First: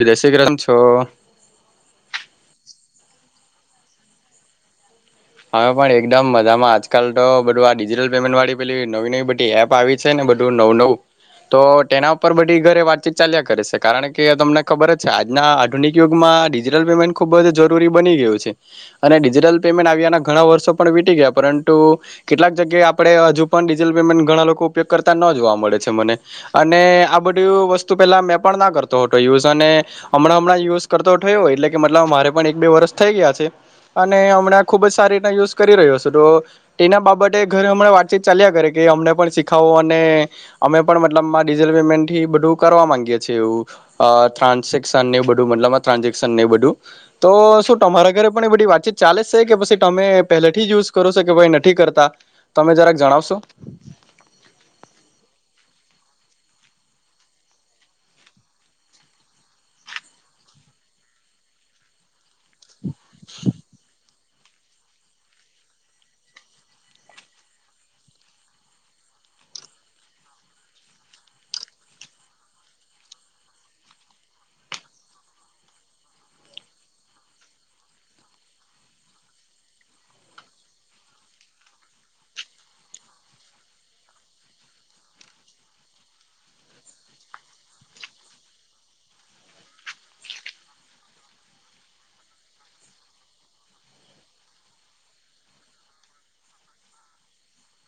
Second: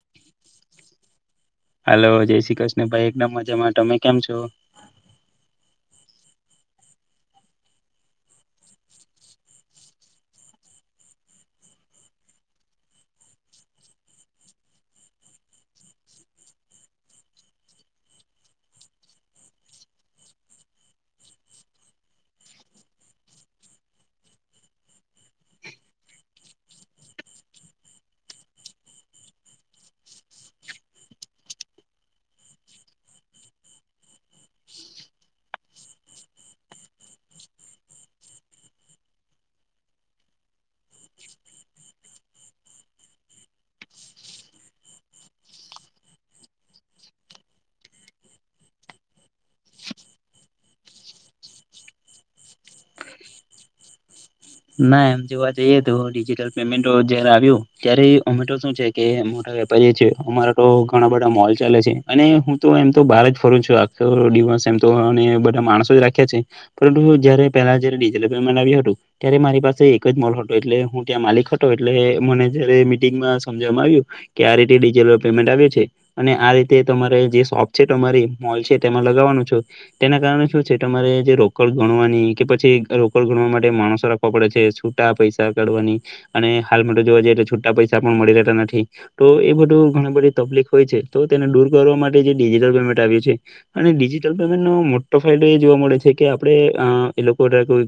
[unintelligible] દેશી કેમ છો? હાલો જય શ્રી કૃષ્ણ ભાઈ એકદમ મજામાં ટમે કેમ છો? અમે પણ એકડમ મજામાં આજકાલ ટો બઢુ આ ડીજિટલ પેમેન્ટ વાળી પે નવી નવી બઢી એપ આવી છે ને બઢુ નવુ નવુ તો ટેના ઉપર બઢી ઘરે વાતચીત ચાલ્યા કરે સે કારણ કે તમને ખબર જ છે આજના આઢુનિક યુગમાં માં ડિજીટલ પેમેન્ટ ખુબ જ જરુરી બની ગયું અને ડિજીટલ પેમેન્ટ આવ્યાના ઘણા વર્ષો પણ વીટી ગયા પરંટુ કેટલાક જગ્યાએ આપડે અજુ પણ ડીજલ પેમેન્ટ ઘણા લોકો ઉપયોગ કરતા ન ન જોવા મળે છે મને અને આ બઢુ એવુ વસ્તુ પેલા મેં પણ ન કરતો હટો યુઝ અને અમ્ મણાં અમણાં યુઝ કરતો ઠયો એટલે કે મતલબ મારે પણ એક બે વરષ થઈ ગયા છે અને અમણાં ખૂબ જ સારી યુઝ કરી રહ્યો સે તો ટેના બાબટે ઘરે અમણાં વાતચીત ચાલ્યા કરે કે અમને પણ શીખાવો અને અમે પણ મતલબમાં ડિજલ પેમેન્ટઠી બઢુ કરવા માંગીએ છે એવુ અ ટ્રાન્સેક્શનને એવ બઢુ મતલબમાં ટ્રાન્ઝેક્શનને એ બઢુ તો શું ટમારા ઘરે પણ એ બઢી વાતચીત ચાલે જ સે કે પસી ટમે પહેલેઠી જ યુઝ કરો સો કે પસી નઠી કરતા તમે જરાક જણાવશો ના એમ જોવા જઈએ તો ડિજિટલ પેમેન્ટો જયારે આવ્યું ત્યારે અમેટો શું છે કે [unintelligible] વેપારીએ છે અમારા તો ઘણા બઢા મોલ ચાલે છે અને હું તો એમ તો બહાર જ ફરું છું આખ તો દિવસ એમ તો અને બધા માણસો જ રાખ્યા છે પરંતુ જયારે પેલા જયારે ડિજટલ પેમેન્ટ આવ્યું હતું ત્યારે મારી પાસે એક જ મોલ હટો એટલે હું ત્યાં માલિક હટો એટલે મને જયારે મિટિંગમાં સમજવામાં આયવુ કે આ રીતે ડીજેલો પેમેન્ટ આવે છે અને આ રીતે તમારે જે શોપ છે તમારી મોલ છે તેમા લ જવાનું છો તેના કારણે શું છે તમારે જે રોકડ ગણવાની કે પછી રોકડ ગણવા માટે માણસ રાખવા પડે છે સૂટા પૈસા કાઢવાની અને હાલમાં તો જોવા જઈએ તો છૂટા પૈસા પણ મળી રહેતા નથી. તો એ બધું ઘણી બધી તકલીફ હોય છે તો તેને દૂર કરવા માટે જે ડિજિટલ પેમેન્ટ આવ્યું છે, અને ડિજટલ પેમેન્ટ નો મોટો ફાયદો એ જોવા મળે છે કે આપડે એ લોકો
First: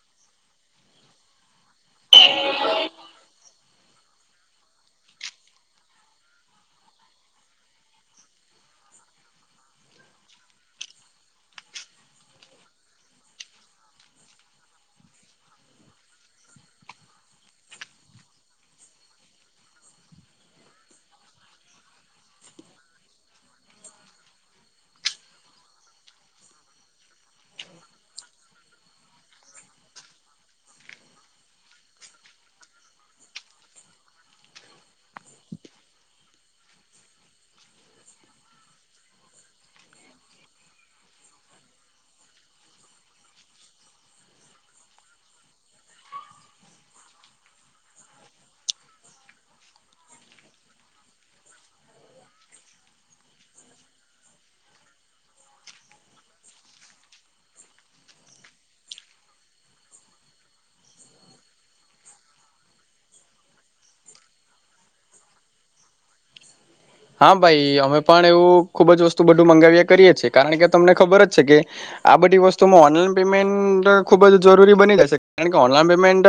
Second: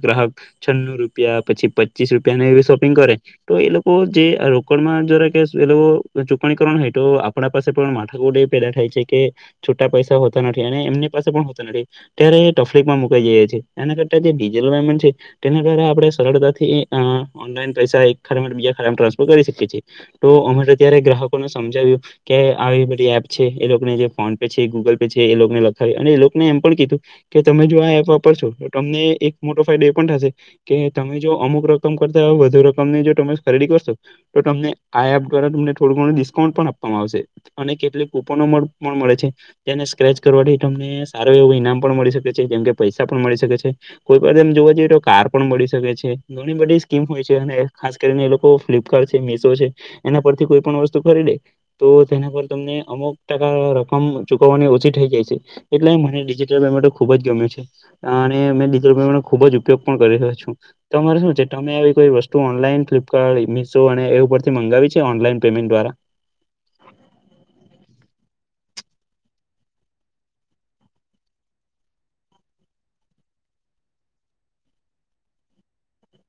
ગ્રાહક, છન્ ન ર ૂપ પછી પચીસ રૂપિયાને એવી શોપિંગ કરે, તો એ લોકો તો જે રોકડ માં જરા એ લોકો ચૂકણીકરણ હોય તો આપણા પાસે પણ માથાકોડે પેદા થાય. કે, છુટા પૈસા હોતા નથી અને એમની પાસે પણ હોતા નથી, ત્યારે એ તફલીફમાં મુકાઈ જાયી. તેના દ આપ [unintelligible] સરળતાથી પસા બીજા ખા ટ્રાન્સફર કરી શકી છી તો અમે ગ્રાહકોને સમજાવ્યું કે આવી બધી એપ છે એ લોકોને જે ફોન પે છે ગૂગલ પે છે એ લોકોને લખાવી અને ને એમ પણ કીધું કે તમે જો આ એપ વાપરશો તો તમને એક મોટો ફાયદો એ પણ થશે, કે તમે જો અમુક રકમ કરતા હોય વધુ રકમ ની જો તમે ખરીદી કરશો, તો તમને આ એપ દ્વારા તમને થોડું િઉન્ટ પણ આપવામાં આવશે, અને કેટલીક કુપનો પણ મળે છે જેને સ્ક્રેચ કરવાથી તમને સારું એવું ઈનામ પણ મળી શકે છે જેમ કે પૈસા પણ મળી શકે છે, કોઈ પણ જોવા જઈએ તો કાર પણ મળીકે બધ સ્કીમ હોય છે ખાસ કરીને એ લોકો ફ્લિપકાર્ટ છે, મીશો છે એના પરથી કોઈ પણ વસ્તુ કરી દે તો તેના પર તમને અમુક ટકા રકમ ચુકવવાની ઓછી થઈ જાય છે. એટલે મને ડિજિટલ પેમેન્ટ ખુબ જ ગમ્યું છે, અને મેં ડિજિટલ પેમેન્ટો ખૂબ જ ઉપયોગ પણ કરી રહ્યો છું. તમારે શું છે તમે આવી કોઈ વસ્તુ ઓનલાઈન ફ્લિપકાર્ટ ઇમિસો અને એ ઉપરથી મંગાવી છે ઓનલાઈન પેમેન્ટ દ્વારા? [inaudible] હા ભાઈ અમે પણ એવું ખુબ જ વસ્તુ બધું મંગાવ્યા કરીએ છેીએ કારણ કે તમને ખબર જ છે કે. આ બધી વસ્તુમાં ઓનલાઈન પેમેન્ટ ખુબ જ જરૂરી બની જશે કારણ કે ઓનલાઈન પેમેન્ટ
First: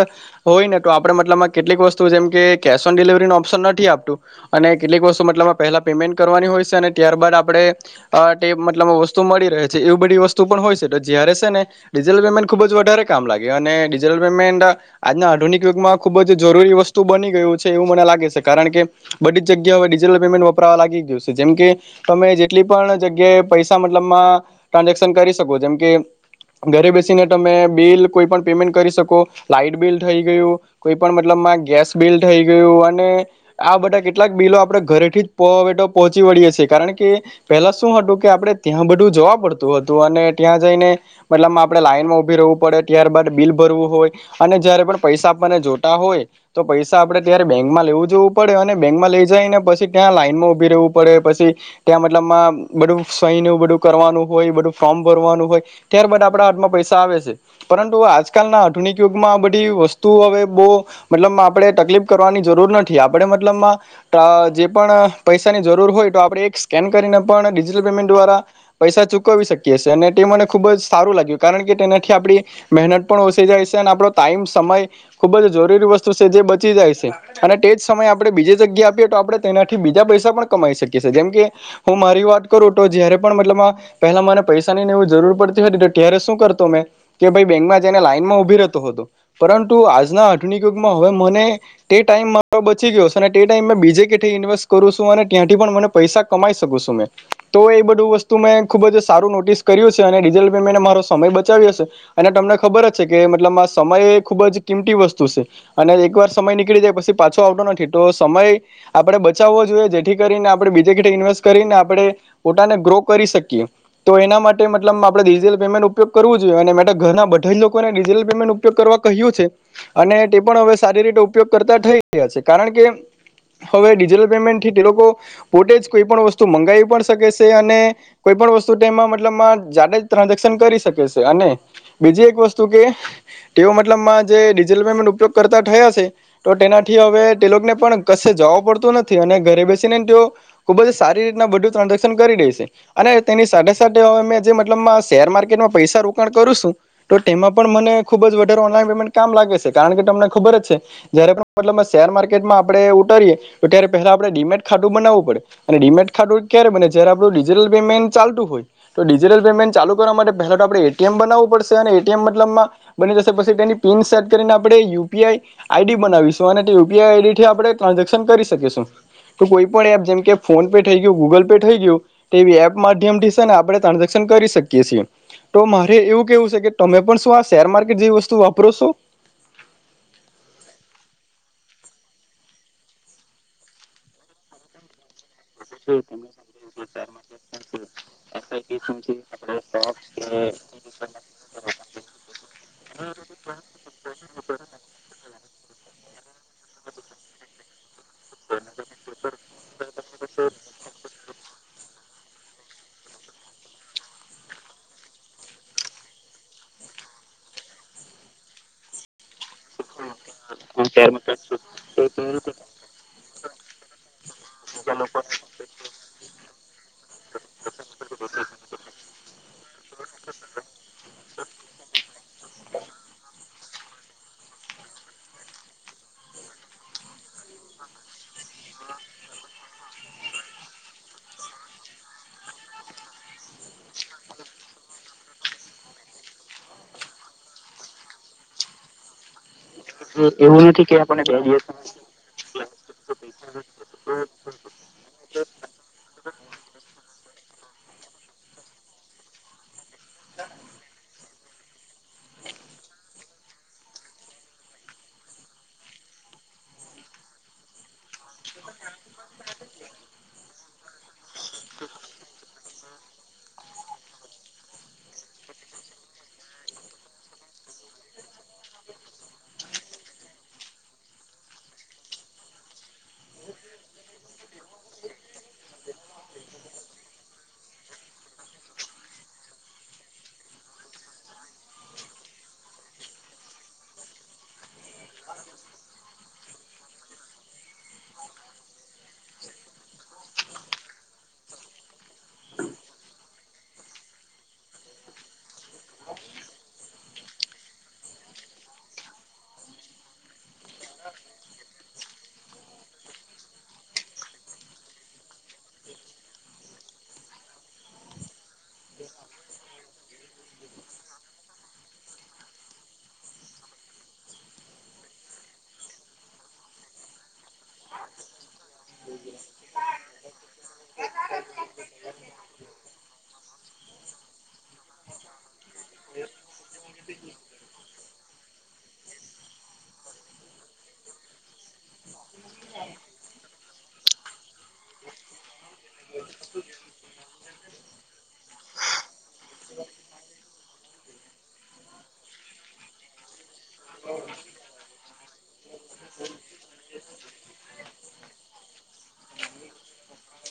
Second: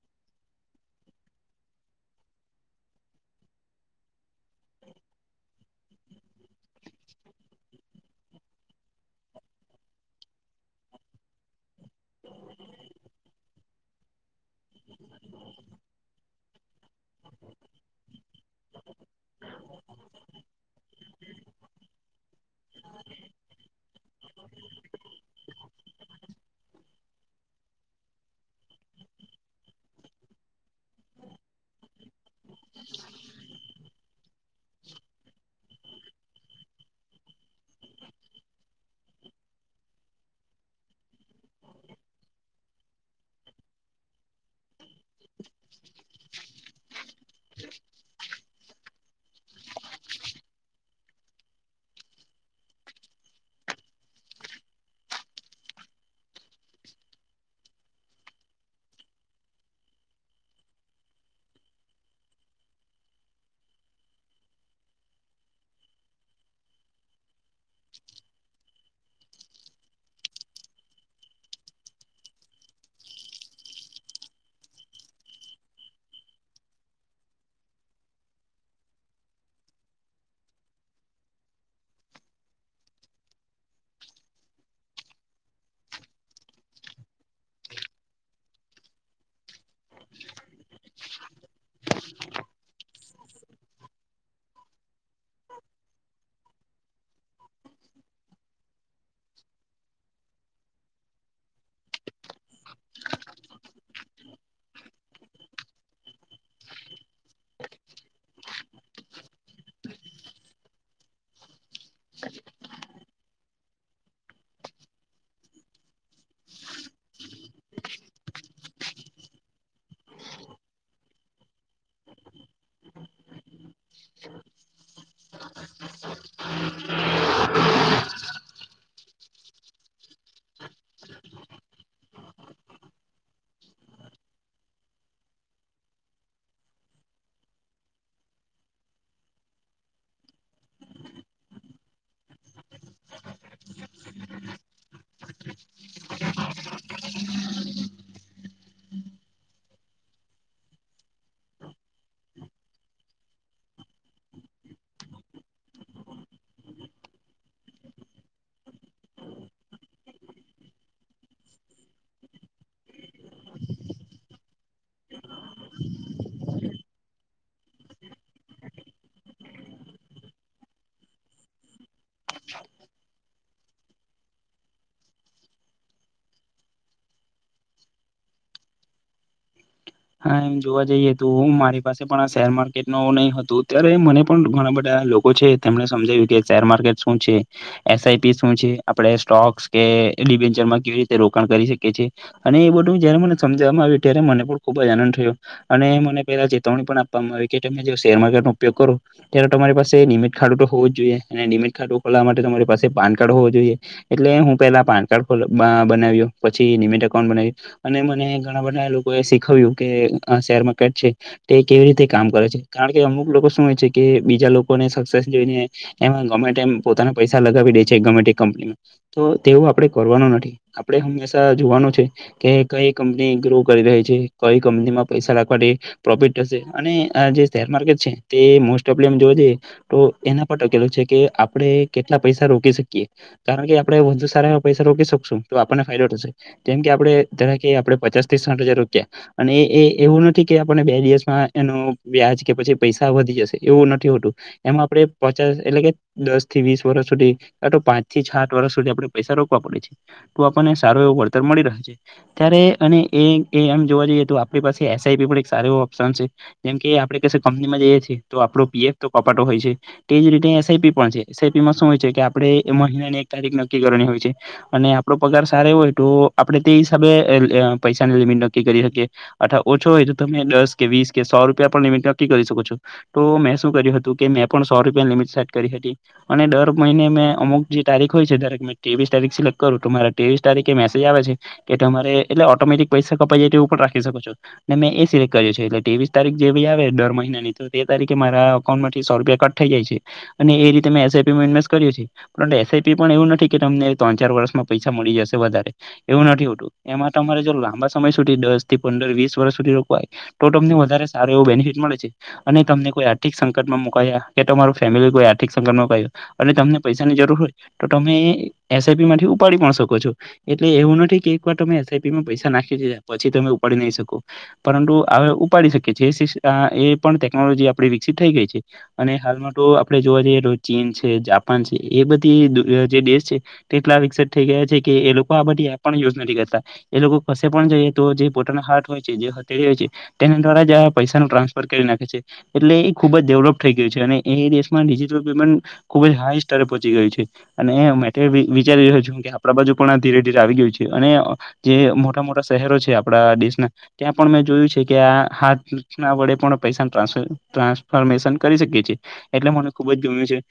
હોય તો આપડે મતમાં કેટલીક વસ્તુ જેમ કેશ ઓન ડિલવરી નો ઓપ્શન નથી આપતું અને કેટલીક વસ્તુ મતલબ પેલા પેમેન્ટ કરવાની હોય છે અને ત્યારબાદ આપણેેટે મતલબ વસ્તુ મળી રહે છે એવી બધી વસ્તુ પણ હોય છે તો જ્યારે ને ડિટલ પેમેન્ટ ખુબ જ વધારે કામ લાગે અને ડિજિટલ પેમેન્ટ આજના આધુનિક માં ખૂબ જ જરૂરી વસ્તુ બની ગયું છે એવું મ લાગે કારણ કે બધી જગ્યા હવે ડિજિટલ પેમેન્ટ લાગી ગયું છે જેમકે તમે જેટલી પણ જગ્યાએ પૈસા મતલબમાં ટ્રાન્ઝેક્શન કરી શકો છો જેમ કે ઘરે બેસીને તમે બિલ કોઈ પણ પેમેન્ટ કરી શકો લાઈટ બિલ થઈ ગયું કોઈ પણ મતલબ ગેસ બિલ થઈ ગયું અને આ બધા કેટલાક બિલો આપડે ઘરેથી જ ેટો પહોંચી વળીએ છીએ કારણ કે પેહલા શું હતું કે આપડણે ત્યાં બધું જવા પડતું હતું અને ત્યાં જઈને મતલબ આપણે લાઈનમાં ઉભી રવું પડે ત્યારબાદ બિલ ભરવું હોય અને જયારે પણ પૈસા જોતા હોય તો પૈસા આપડે ત્યારે બેંકમાં લેવું જોવું પડે અને બેંકમાં લઈ જઈને પછી ત્યાં લાઈનમાં ઉભી રહેવું પડે પછી ત્યાં મતલબમાં બધું સહી નું બધું કરવાનું હોય બધું ફોમ ભ ત્યારબદ આપ હાથમાં પૈસા આવે છે પરંતુ આજકાલના આધુનિક યુગમાં આ બધી વત હવે બ મતલબ આપણે તકલીફ કરવાની જરૂર નથી આપણેે મતલબમાં જે પણ પૈસાની જરૂર હોય તો આપણેે એક સ્કેન કરીને પણ ડિજિટલ પેમેન્ટ દ્વારા પૈસા ચૂકવી શકીએ અને તે મને ખુબ જ સારું લાગ્યું કારણ કે તેનાથી આપ મહેનત પણ ઓસ જાય છે અને આપો ટાઈમ ખૂબ જ જરૂરી વસ્તુ છે જે બચી જાય છે અને તે જ સમયે આપણે બીજી જગ્યા આપએ તો આપણે તેનાથી બીજા પૈસા પણ કમાઈ શકીી જેમ કે હું મારી વાત કરું તો જયારે પણ મતલબ પેલા મને પૈસાનીને એવું જરૂર પડતી ત્યારે શું કરતો મેં કે ભાઈ બેંકમાં જને લાઈનમાં ઉભીતો હતો પરંતુ આજના આઠુન યુગમાં હવે મને તે ટાઈમ મારો બચી ગયો છે અને તે ટાઈમ બીજે વેસ્ટ કરું છું અને ત્યાંથી પણ મને પૈસા કમાઈ શકું છું મેં તો એ બધું વસ્તુ મેં ખુબ જ સારું નોટિસ કર્યું છે અને ડિઝલ પેમેન્ટ મારો સમય બચાવ્યોશે અને તમને ખબર જ છે કે મતલબ સમય ખુબ જ કિમતી વસ્તુ છે અને એકવાર સમય નીકળી જાય પછી પાછો આવતો નથી તો સમય આપણે બચાવવો જોઈએ જેથી કરીને આપણે બીજે કે ઇન્વેસ્ટ કરીને આપડણે પોતાાને ગ્રો કરી શકીએ તો એના માટે મતલબ આપણે ડિજિટલ પેમેન્ટ ઉપયોગ કરવો જોઈએ અને ઘરના બધા જ લોકોને ડિજિટલ પેમેન્ટ ઉપયોગ કર કહ્યું છે અને તે પણ હવે સારી રીતે ઉપયોગ કરતા થઈ ગયા છે કારણ કે હવે ડિજિટલ પેમેન્ટ થી તે લોકો પોતે જ કોઈ પણ વસ્તુ મંગાવી પણ શકે છે અને કોઈ પણ વતુ મતલબ જાડ જ ટ્રાન્ઝેક્શન કરી શકે છે અને બીજી એક વસ્તુ કે તેઓ મતલબમાં જે ડિજિટલ પેમેન્ટ ઉપયોગ કરતાં થયા છે તો તેનાથી હવે તે લોકોને પણ ક જવ પડતું નથી અને ઘરે બેસીનેને તેઓ ખુબ જ સારી રીતના બધું ટ્રાન્ઝેક્શન કરી રેશે હે તેની સાથે સાથે અવે મેં જે મતલબમાં શેર માર્કેટમાં પૈસા રોકાણ કરું સુ તો તેમાં પણ મને ખૂબ જ વઢારે ઓનલાન પેમેન્ટ કામ લાગે સે કારણ કે તમને ખબર જ છે જયારે પણ મતલબમાં શેર માર્કેટમાં આપડે ઉટરીએ તો ટ્યારે પેહલા આપણે ડી મેટ ખાતુ બનાવું પડે અને ડીમેટ ખાતુ ક્યારે બને જયારે આપું ડીઝલ પેમેન્ટ ચાલતુ હોય તો ડિજટલ પેમેન્ટ ચાલુ કરવા માટે પહેલા તો આપણે એ ટી એમ બનાવવુ પડશે અને એ ટી એમ મતલબમાં બની જશે પસી તેની પિન સેટ કરીને આપણે U P I I D બનાવીશું અને તે U P I I D થી આપ આપડે ટ્રાન્ઝક્શન કરી શકીશુ તો કોઈ પણ એપ જેમ કે ફોન પે થેઈ ગયુ ગૂગલ પે થેઈ ગયું તેવી એપ માધ્યમથી સે ને આપડે ટ્રાન્ઝક્શન કરી શકીએ સીએ. ટો માહરે એવું કેવું સે કે તમે પણ શું આ શેર માર્કેટ જેવી વસ્તુ વાપરો સો? હા એમ જોવા જઈએ તો અમ મારી પાસે પણ આ શેર માર્કેટ ને ઓ નઈ હતું ત્યારે મને પણ ઘણા બઢા લો કો છે તેમણે સમજાયવુ કે શેર માર્કેટ શું છે એસ આઈ પી શું છે આપડે સ્ટોક્સ કે [inaudible] માં કેવી રીતે રોકાણ કરી શકે છે. અને એ બધું જયારે મને સમજવામાં આવે ત્યારે મને પણ ખૂબ આનંદ થયો. અને મને પેલા ચેતવણી પણ આપવામાં આવી કે તમે શેર માર્કેટ નો ઉપયોગ કરો ત્યારે તમારી પાસે ડિમેટ ખાતુ તો હોવું જ જોઈએ ને ડીમે ખાતું ખોલાવા માટે તમારી પાસે પાન કાર્ડ હોવો જોઈએ, એટલે હું પેલા પાન કાર્ડ ખોલ બનાવ્યો પછી એ ડીમેટ એકાઉન્ટ બનાવ્યું અને મને ઘણા બધા લોકો શી ખયું કે આ શેર માર્કેટ છે, તે કેવી રીતે કામ કરે છે. કારણ કે અમુક લોકો શું હોય છે કે બીજ બીજા લોકોને સક્સેસ જોઈને એમ ગમે તેમ પોતાના પૈસા લગાવી દે છે ગમેતે કંપની તો તેવું આપડે કરવાનું નથી. આપડે હંમેશા જોવાનું છે કે, કઈ કંપની ગ્રો કરી રહી છે. કઈ કંપનીમાં પૈસા લગાવા થી પ્રોફિટ થશે અને આ જે શેર માર્કેટ છે તે મોસ્ટ ઓફલી આમ જો જે તો એના પર ટકેલું છે કે આપડે કેટલા પૈસા રોકી શકીએ. કારણ કે આપડે વધુ અત્યારે પૈસા રોકી શકશું તો આપણને ફાયદો થશે કેમ કે આપડે ધારો કે આપે પચાસથી સાઠ હજાર રોક્યા અને એ એવું નથી કે આપડને બે દિવસમાં એનું વ્યાજ કે પછી પૈસા વધી જશે એવું નથી હોતું એમાં આપડે પચાસ એટલે કે દસ થી વીસ વર્ષ સુધી કા તો પાંચ થી છાત વર્ષ સુધી આપડે પૈસા રોકવા પડે છે. તો આપડને સારો એવ વળતર મળી રહ છે, ત્યારે અને એ એ એમ જોવા જઈએ તો આપડી પાસે એસઆઈપી પણ એક સારો એવો ઓપ્શન છે. જેમ કે, આપડે કશે કંપનીમાં જઈએ છીએ આપડો પીએફ તો ઑટો હોય છે તેજ રીતે એસઆઈપી પણ છે. એસઆઈપી માં શું હોય છે કે આપણે મહિને એક તારીખ નક્કી કરવાની હોય છે. અને આપડો પગાર સારો એવો હોય તો આપડે તે હિસાબે પૈસાની લિમિટ નક્કી કરી શકીએ. અથવા ઓછો હોય તો તમે દસ કે વીસ કે સો રૂપિયા પણ લિમિટ નક્કી કરી શકો છો. તો મેં શું કર્યું હતું કે મેં પણ સો રૂપિયાની લિમિટ સેટ કરી હતી અને દર મહિને મેં અમુક જે તારીખ હોય છે ધારોકે મેં ત્રેવીસ તારીખ સિલેક્ટ કરું તમારા ત્રેવીસ તારીખે મેસેજ આવે છે કે તમારે એટલે ઓટોમેટિક પૈસા કપાઈ જાય તેવુ પણ રાખ ની શકો છો. ને મે એ સિલેક્ટ કર્યું છે, એટલે ત્રેવીસ તારીખ જેવી આવે દર મહિનાની તો તે તારીખે મારા અકાઉન્ટમાં થી સો રૂપિયા કટ થઈ જાય છે. અને એ રીતે મે એસઆઇપીમાં ઇન્વેસ્ટ કર્યું છે, પણ એસઆઈપી પણ એવું નથી કે તમને ત્રણ-ચાર વર્ષમાં પૈસા મળી જશે વધારે, એવું નથી હોતુ. એમા તમારે જો લાંબા સમય સુધી દસ આથી પંદર વીસ વર્ષ સુધી રોકવા તો તમને વધ સારું એવું બેનિફિટ મળે છે અને તમને કોઈ આર્થિક સંકટ માં મુકાયા કે તમારું ફેમિલી કોઈ આર્થિક સંકટમાં ગયું અને તમને પૈસાની જરૂર હોય તો તમે એસઆઈપીમાંથી ઉપાડી પણ શકો છો, એટલે એવું નથી કે એકવાર તમે એસઆઈપીમાં પૈસા નાખી દીધા પછી તમે પાડી નઈ શકો. પરંતુ અવે ઉપાડી શકીએ છીએ એ સીસ અ એ પણ ટેકનોલોજી આપડી વિકસિત થઈ ગઈ છે. અને હાલમાં તો આપણે જોવા જઈએ તો ચીન છે, જાપાન છે એ બધી જે દેશ છે તેટલા વિકસિત થઈ ગયા છે કે એ લોકો આ બધી એપ પણ યુઝ નથી કરતા એ લોકો કશે પણ જઈએ તો જે પોતાના હાથ હોય છે, જે હથળી હોય છે તેના દ્વારા જ આ પૈસાનું ટ્રાન્સફર કરી નાખે છે. એટલે એ ખુબ જ ડેવલપ થઈ ગયું છે, અને એ દેશમાં ડિજિટલ પેમેન્ટ ખુબ જ હાઈ સ્તરએ પહોચી ગયું છે. અને મે તો એ વિ-વિચારી રહ્યો છું કે, આપડા બાજુ પણ આ ધીરે-ધીરે આવી ગયું છે. અને જે મોટા-મોટા શહેરો છે આપડા દેશના, ત્યાં પણ મેં જોયું છે કે આ હાથ ના વડે પણ પૈસા ટ્રાન્સફરમેશન કરી શકે છીએ, એટલે મને ખુબ જ ગમે છે.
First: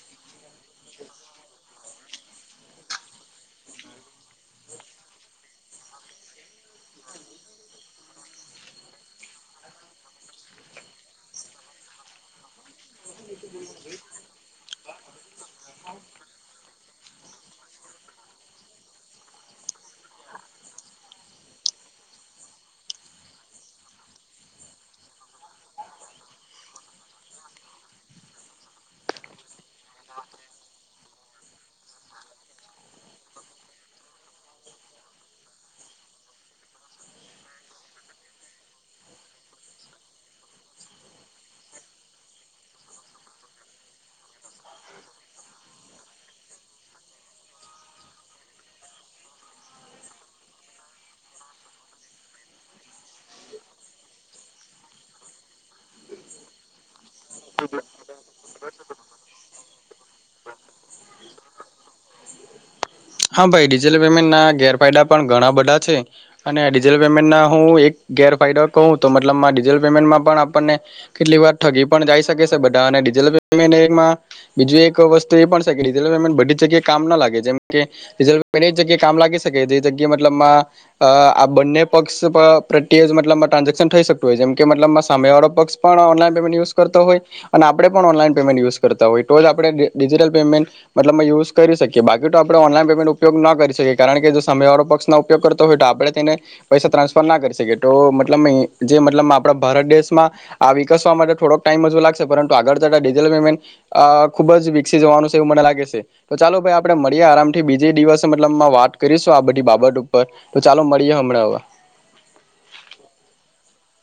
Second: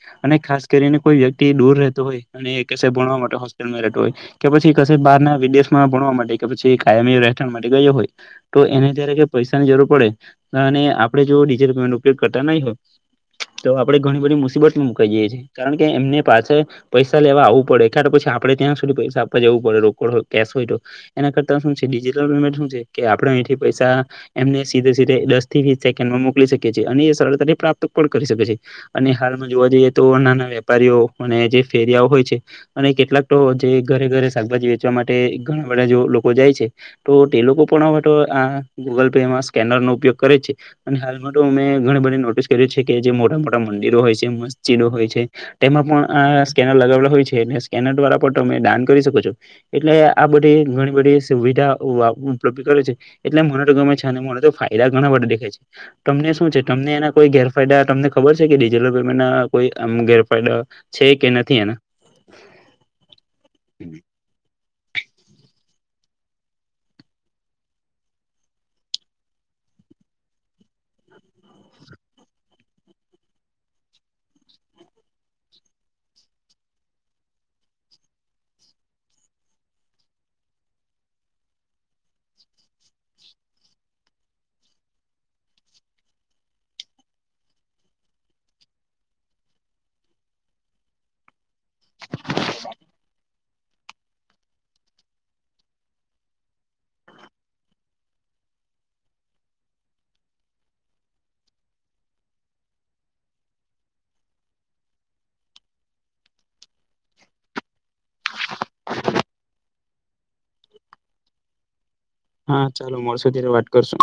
ખાસ કરીને કોઈ વ્યક્તિ દૂર રહેતો હોય, અને ભણવા માટે હોસ્પિટલમાં રહેતો હોય, કે પછી પછી બહારના વિદેશમાં ભણવા માટે કે પછી કાયમી રહે. થ મળી ગયો હોય તો એને જયારે કે પૈસાની જરૂર પડે અને આપડે જો ડિજિટલ પેમેન્ટ ઉપયોગ કરતા ન હોય, તો આપડે ઘણી બધી મુસીબત મુકાઈ જાય છીએ કારણ કે એમને પાસે પૈસા લેવા આવવું પડે ક્યા પછી આપડે ત્યાં સુધી પૈસા આપવા જવું પડે. રોડય કેસ હોય તો એના કરતા આપ પૈસા એને સી દસ થી વીસ સેકન્ડમાં મોકલી શકી છીએ અને સરળતાથી પ્રાપ્ત પણ કરી શકે છે અને હાલમાં જોવા જઈએ તો નાના વેપારીઓ અને જે ફેરિયાઓ હોય છે, અને કેટલાક તો જે ઘરે ઘરે શાકભાજી વેચવા માટે ઘણા બધા જો લોકો જાય છે. ટો તે લોકો પણ હવે ટો આ ગૂગલ પેમાં સ્કેનરનો ઉપયોગ કરે છે અને હાલમાં ટો અમે ઘણી બધી નોટિસ કરે છે કે જે મોટા મોટા મંદિરો હોય છે, મસ્જિદો હોય છે તેમાં પણ આ સ્કેન લગાવલા હોય છે ને સ્કેનર દ્વારા પણ ટમે દાન કરી શકો છો. એટલે આ બધી ઘણી બધી સુવિ ઉપલબ્ધ કરે છે, એટલે મને તો ગમે છે અને મને તો ફાયદા ઘણા દેખાય છે, તમને શું છે. ટમને એના કોઈ ગેરફાયદા ટમને ખબર છે કે ડિજિટલ પેમેન્ટના કોઈ આમ ગેર ફાયદા છે કે નથી એના હા ભાઈ ડિજિટલ પેમેન્ટના ગેર ફાયદા પણ ઘણા બધા છે અને ડિજલ પેમેન્ટના હું એક ગેરફાયદો કહું તો મતલબમાં ડિજલ પેમેન્ટમાં પણ આપણને કેટલી વાર ઠગી પણ જાય શકે સે બઢા અને ડિજીલ પેમેન્ટ એમાં બીજી એક વસ્તુ એ પણ સે કે ડિજલ પેમેન્ટ બધી જગ્યાએ કામ ના લાગે જેમ કે ડિજલ પેમેન્ટ એ જ એ જગ્યા કામ લાગી શકે જે જગ્યા મતલબમાં અ આ બંને પક્ષ પ [inaudible] મતલબમાં ટ્રાન્ઝેક્શન થઈ શકતું હોય જે કે મતલબમાં સામે વાળો પક્ષ પણ ઓનલાઇન પેમેન્ટ યુઝ કરતો હોય અન- આપણે પણ ઓનલાઈન પેમેન્ટ યુઝ કરતા હોય તો જ આપણે ડી ડિજિટલ પેમેન્ટ મતલબમાં યુઝ કરી શકીએ. [unintelligible] તો આપણે ઓનલાઈન પેમેન્ટ ઉપયોગના કરીએ. કારણ કે જો સામે વાળો પક્ષના ઉપયોગ કરતો હોય તો આપણે તેને પૈસા ત્રાન્સફર ના કરી શકીએ તો મતલબમા ઇ જે મતલબ આપણા ભારત દેશમાં આ વિકસવા માટે થોડોક ટાઈમ હજુ લાગશે પરંતુ આગળ જતા ડિજટલ પેમેન્ટ અ ખુબ જ વિકસી જવાનું છે એવું મને લાગે છે તો ચાલો ભાઈ આ આપણે મળીએ આરામ થી બીજે દિવસ મતલબમાં વાત કરીશું આ બધી બાબત ઉપર તો ચાલો મળીએ હમણાં હવે હા ચાલો, મળશું ત્યારે વાત કરશું.